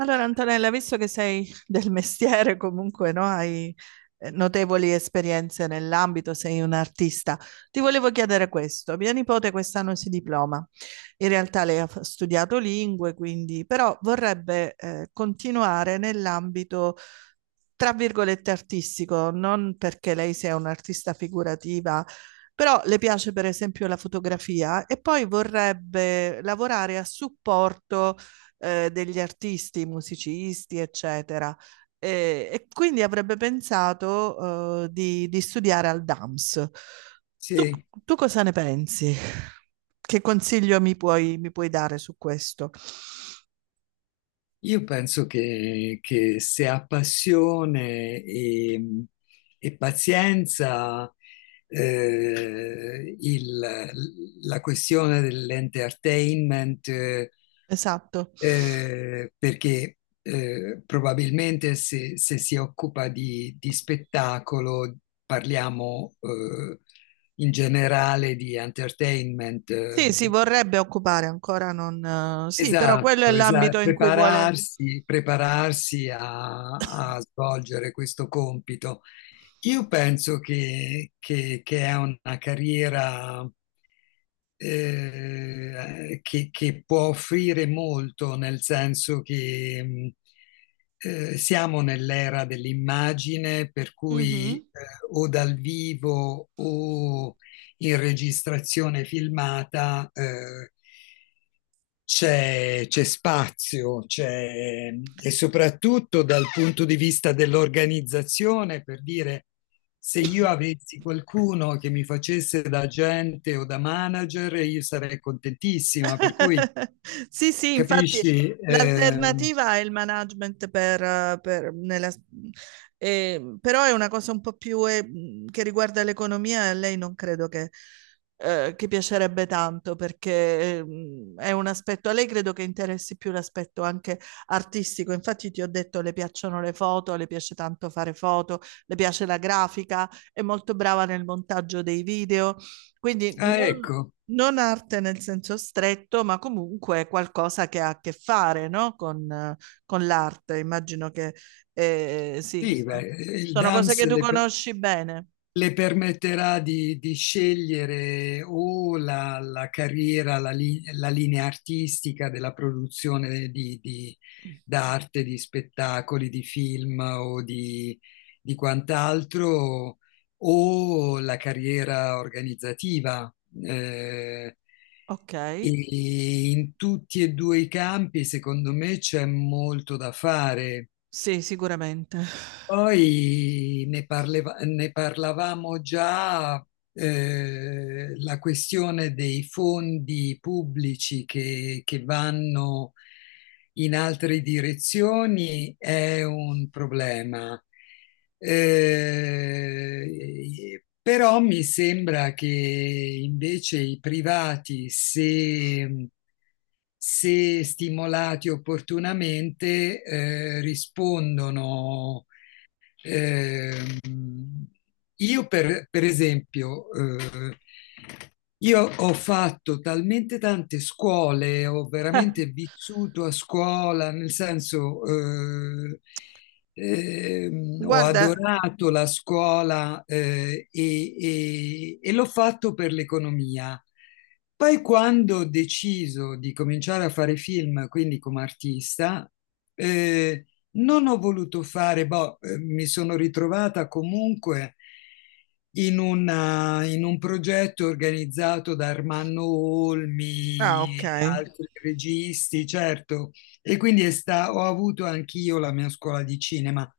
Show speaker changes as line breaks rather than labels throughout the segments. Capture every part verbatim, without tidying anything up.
Allora, Antonella, visto che sei del mestiere, comunque, no? Hai eh, notevoli esperienze nell'ambito, sei un artista. Ti volevo chiedere questo. Mia nipote quest'anno si diploma. In realtà lei ha f- studiato lingue, quindi, però vorrebbe eh, continuare nell'ambito, tra virgolette, artistico, non perché lei sia un'artista figurativa. Però le piace per esempio la fotografia e poi vorrebbe lavorare a supporto eh, degli artisti, musicisti, eccetera. E, e quindi avrebbe pensato eh, di, di studiare al DAMS. Tu,
Sì,
tu cosa ne pensi? Che consiglio mi puoi, mi puoi dare su questo?
io penso che, che se ha passione e, e pazienza. eh, il- la questione dell'entertainment, eh,
Esatto.
eh, perché eh, probabilmente se, se si occupa di, di spettacolo, parliamo eh, in generale di entertainment. Eh,
Sì, si vorrebbe occupare, ancora non... eh, Sì, però quello è
Esatto,
l'ambito
esatto.
in cui vuole...
Prepararsi, prepararsi a, a svolgere questo compito. Io penso che, che- che è una carriera eh, che, che può offrire molto, nel senso che mh, eh, siamo nell'era dell'immagine, per cui eh,
Mhm.
o dal vivo o in registrazione filmata. Eh, c'è, c'è spazio, c'è, e soprattutto dal punto di vista dell'organizzazione, per dire, se io avessi qualcuno che mi facesse da agente o da manager, io sarei contentissima, per cui
Sì, sì, infatti
capisci? Eh,
l'alternativa è il management per, eh, per- nella- eh, però è una cosa un po' più eh, mh, che riguarda l'economia, e a lei non credo che, eh, che piacerebbe tanto perché ehm, è un aspetto, a lei credo che interessi più l'aspetto anche artistico, infatti ti ho detto le piacciono le foto, le piace tanto fare foto, le piace la grafica, è molto brava nel montaggio dei video, quindi
ah,
non...
ecco,
Non arte nel senso stretto, ma comunque qualcosa che ha a che fare, no? Con, eh, con l'arte. Immagino che eh, sì,
sì, beh,
so-
il
sono cose
DAMS,
che tu
le,
conosci bene.
le permetterà di, di scegliere o la, la carriera, la, li- la linea artistica della produzione di, di- d'arte, di spettacoli, di film o di, di quant'altro, o la carriera organizzativa. Eh,
Ok,
e In tutti e due i campi, secondo me, c'è molto da fare.
sì, sicuramente.
Poi ne parleva- ne parlavamo già. Eh, la questione dei fondi pubblici che, che vanno in altre direzioni è un problema. Eh, però mi sembra che invece i privati, se, se stimolati opportunamente, eh, rispondono. eh, io per, per esempio, eh, io ho fatto talmente tante scuole, ho veramente vissuto a scuola, nel senso, eh, ehm, ho
Guarda,
adorato la scuola, eh, e, e- e l'ho fatto per l'economia. Poi quando ho deciso di cominciare a fare film, quindi come artista, eh, non ho voluto fare, boh, eh, mi sono ritrovata comunque in, una- in un progetto organizzato da Armando
ah, ok.
Olmi, altri registi, certo, e quindi è sta- ho avuto anch'io la mia scuola di cinema,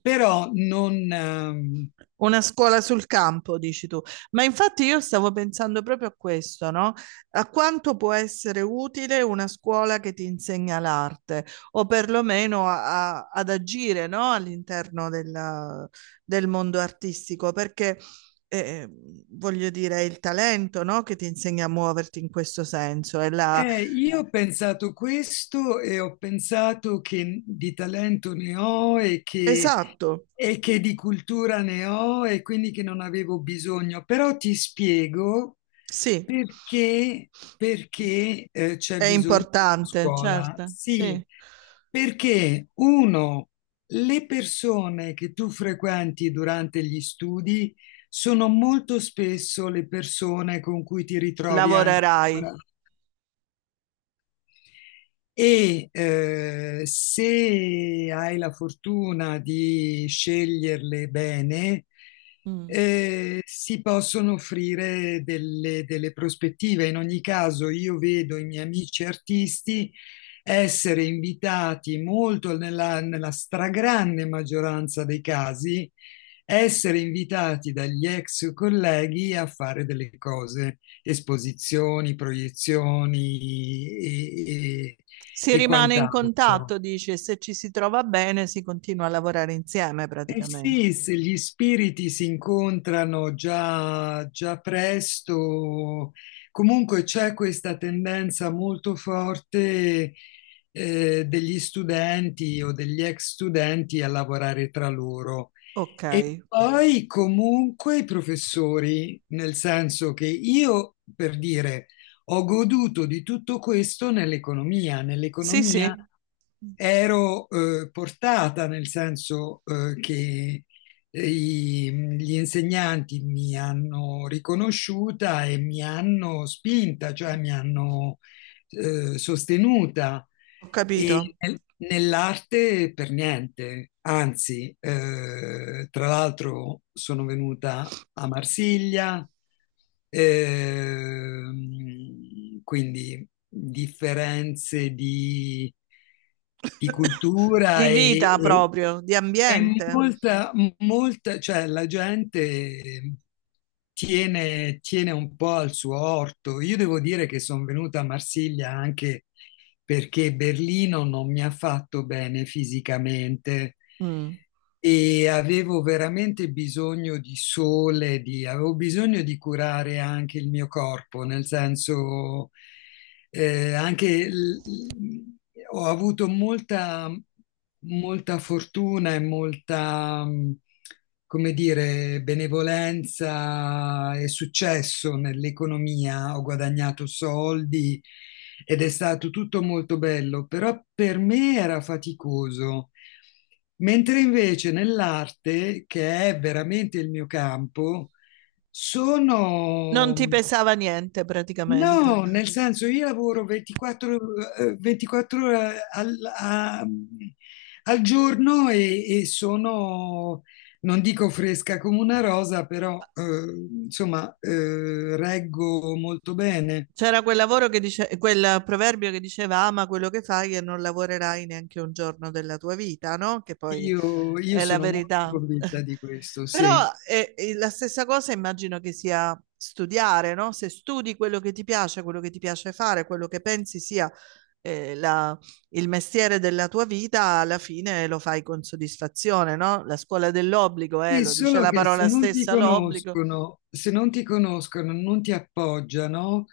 però non, ehm,
Una scuola sul campo, dici tu. Ma infatti io stavo pensando proprio a questo, no? A quanto può essere utile una scuola che ti insegna l'arte, o perlomeno a- a- ad agire, no? All'interno della- del mondo artistico, perché eh, voglio dire, è il talento, no? Che ti insegna a muoverti in questo senso. È la...
Eh, io ho pensato questo e ho pensato che di talento ne ho e che,
Esatto,
e che di cultura ne ho e quindi che non avevo bisogno, però ti spiego
sì,
perché, perché, eh,
è
c'è bisogno della
importante,
scuola.
certo,
Sì,
sì.
perché uno, le persone che tu frequenti durante gli studi sono molto spesso le persone con cui ti ritrovi anche a
Lavorerai.
lavorare e eh, se hai la fortuna di sceglierle bene,
Mm.
eh, si possono offrire delle, delle prospettive. In ogni caso, io vedo i miei amici artisti essere invitati molto nella, nella stragrande maggioranza dei casi, essere invitati dagli ex colleghi a fare delle cose: esposizioni, proiezioni e, e-
Si
e
rimane in contatto,
quant'altro.
dice, se ci si trova bene si continua a lavorare insieme
Eh
praticamente.
sì, se gli spiriti si incontrano già, già presto, comunque c'è questa tendenza molto forte eh, degli studenti o degli ex studenti a lavorare tra loro.
Ok,
Poi comunque i professori, nel senso che io, per dire, ho goduto di tutto questo nell'economia.
sì,
Nell'economia
sì,
ero eh, portata, nel senso eh, che eh, i- gli insegnanti mi hanno riconosciuta e mi hanno spinta, cioè mi hanno eh, sostenuta
ho
e
capito.
nel- nell'arte per niente. Anzi, eh, tra l'altro sono venuta a Marsiglia, ehm, quindi differenze di, di
Di
cultura e,
vita
e-
proprio, di
e
ambiente.
molta, molta, cioè la gente tiene, tiene un po' al suo orto. Io devo dire che sono venuta a Marsiglia anche perché Berlino non mi ha fatto bene fisicamente
Mm.
e avevo veramente bisogno di sole, di- avevo bisogno di curare anche il mio corpo, nel senso eh, anche l- l- ho avuto molta, molta fortuna e molta, come dire, benevolenza e successo nell'economia, ho guadagnato soldi ed è stato tutto molto bello, però per me era faticoso. Mentre invece nell'arte, che è veramente il mio campo,
Non
sono...
ti pesava niente praticamente.
No, nel senso io lavoro ventiquattro, eh, ventiquattro ore al, a- al giorno e, e sono, non dico fresca come una rosa, però eh, insomma eh, reggo molto bene.
C'era quel lavoro che dice, quel proverbio che diceva ama quello che fai e non lavorerai neanche un giorno della tua vita, no? Che poi
Io, io
è la
sono molto
verità.
convinta di questo,
Però
sì.
è, è la stessa cosa immagino che sia studiare, no? Se studi quello che ti piace, quello che ti piace fare, quello che pensi sia eh, la- il mestiere della tua vita, alla fine lo fai con soddisfazione, no? La scuola dell'obbligo, eh,
Sì,
lo dice
solo
la
che se
parola
non ti
stessa, l'obbligo.
conoscono, se non ti conoscono, non ti appoggiano,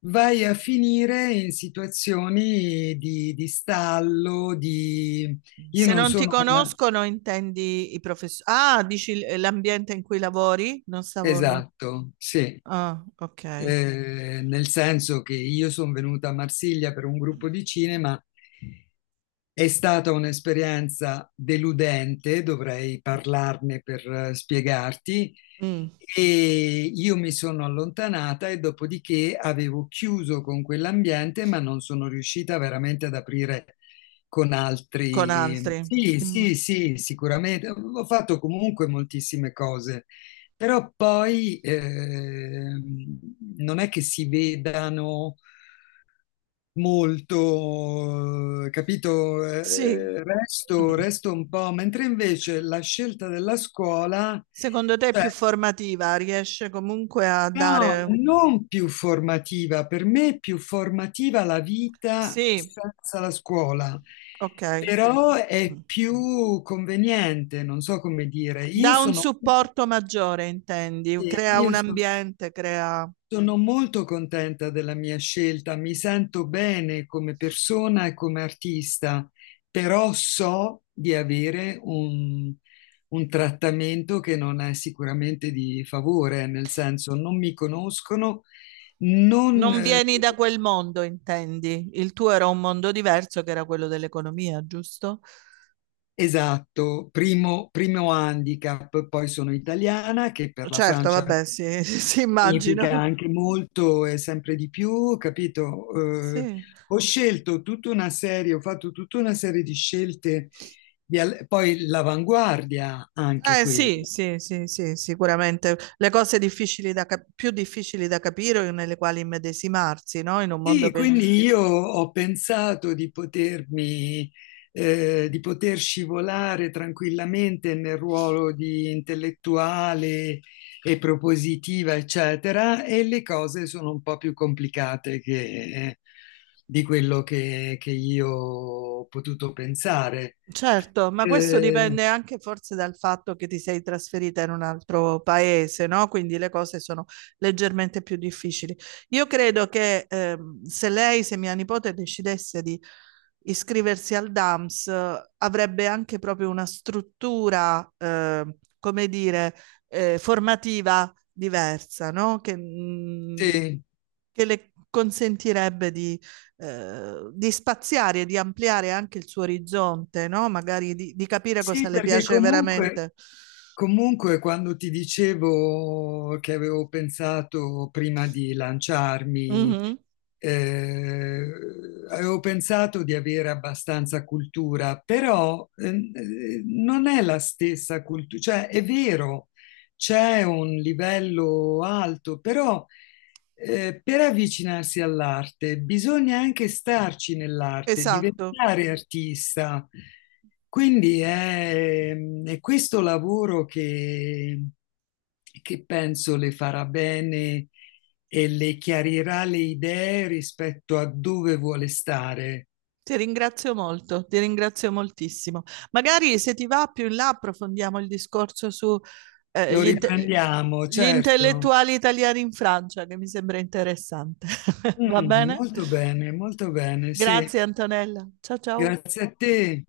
vai a finire in situazioni di, di stallo, di... Io
Se
non
non ti
sono una...
conoscono, intendi i professori? Ah, dici l- l'ambiente in cui lavori? Non stavo... no.
Esatto, sì.
Ah, ok.
Eh, nel senso che io sono venuta a Marsiglia per un gruppo di cinema, è stata un'esperienza deludente, dovrei parlarne per eh, spiegarti,
Mm.
e io mi sono allontanata e dopodiché avevo chiuso con quell'ambiente, ma non sono riuscita veramente ad aprire con
Con
altri.
altri.
Sì,
Mm.
sì, sì, sicuramente. Ho fatto comunque moltissime cose, però poi ehm, non è che si vedano molto, eh, capito?
Sì. Mm.
Eh, resto, resto un po', mentre invece la scelta della scuola,
Secondo te è
cioè,
più formativa? Riesce comunque a
no,
dare...
non più formativa, per me è più formativa la vita
Sì,
senza la scuola,
ok.
però è
Mm.
più conveniente, non so come dire. Io
Dà un
sono...
supporto maggiore, intendi?
sì,
Crea un
Io sono
ambiente, crea...
Sono molto contenta della mia scelta, mi sento bene come persona e come artista, però so di avere un, un trattamento che non è sicuramente di favore, nel senso non mi conoscono, non
Non
eh,
vieni da quel mondo, intendi? Il tuo era un mondo diverso che era quello dell'economia, giusto?
esatto, primo, primo handicap, poi sono italiana, che per la
Certo,
Francia
vabbè, sì, sì, immagino.
significa anche molto e sempre di più, capito? Eh,
Sì.
Ho scelto tutta una serie, ho fatto tutta una serie di scelte, di al- poi l'avanguardia anche
Eh, sì,
quello.
sì, sì, sì, sicuramente. Le cose difficili da cap- più difficili da capire o nelle quali immedesimarsi, no? In un
Sì,
mondo
anche
che
quindi se... io ho pensato di potermi, eh, di poter scivolare tranquillamente nel ruolo di intellettuale e propositiva, eccetera, e le cose sono un po' più complicate che- di quello che, che io ho potuto pensare.
certo, ma questo
Eh,
dipende anche forse dal fatto che ti sei trasferita in un altro paese, no? Quindi le cose sono leggermente più difficili. Io credo che ehm, se lei, se mia nipote decidesse di iscriversi al DAMS, eh, avrebbe anche proprio una struttura, eh, come dire, eh, formativa diversa, no? Che, mm,
sì,
che le consentirebbe di, eh, di spaziare e di ampliare anche il suo orizzonte, no? Magari di, di capire cosa
sì,
le
perché
piace
comunque.
veramente.
Comunque, quando ti dicevo che avevo pensato prima di lanciarmi,
Mhm.
eh, avevo pensato di avere abbastanza cultura, però ehm, eh, non è la stessa cultura, cioè è vero, c'è un livello alto, però eh, per avvicinarsi all'arte bisogna anche starci nell'arte,
Esatto.
diventare artista. Quindi è, è questo lavoro che, che penso le farà bene e le chiarirà le idee rispetto a dove vuole stare.
Ti ringrazio molto, ti ringrazio moltissimo. Magari se ti va più in là approfondiamo il discorso su eh,
Lo
gli, inte-
riprendiamo,
gli
certo.
intellettuali italiani in Francia, che mi sembra interessante. Va
Mm,
bene?
molto bene, molto bene, sì.
Grazie Antonella. Ciao ciao.
Grazie a te.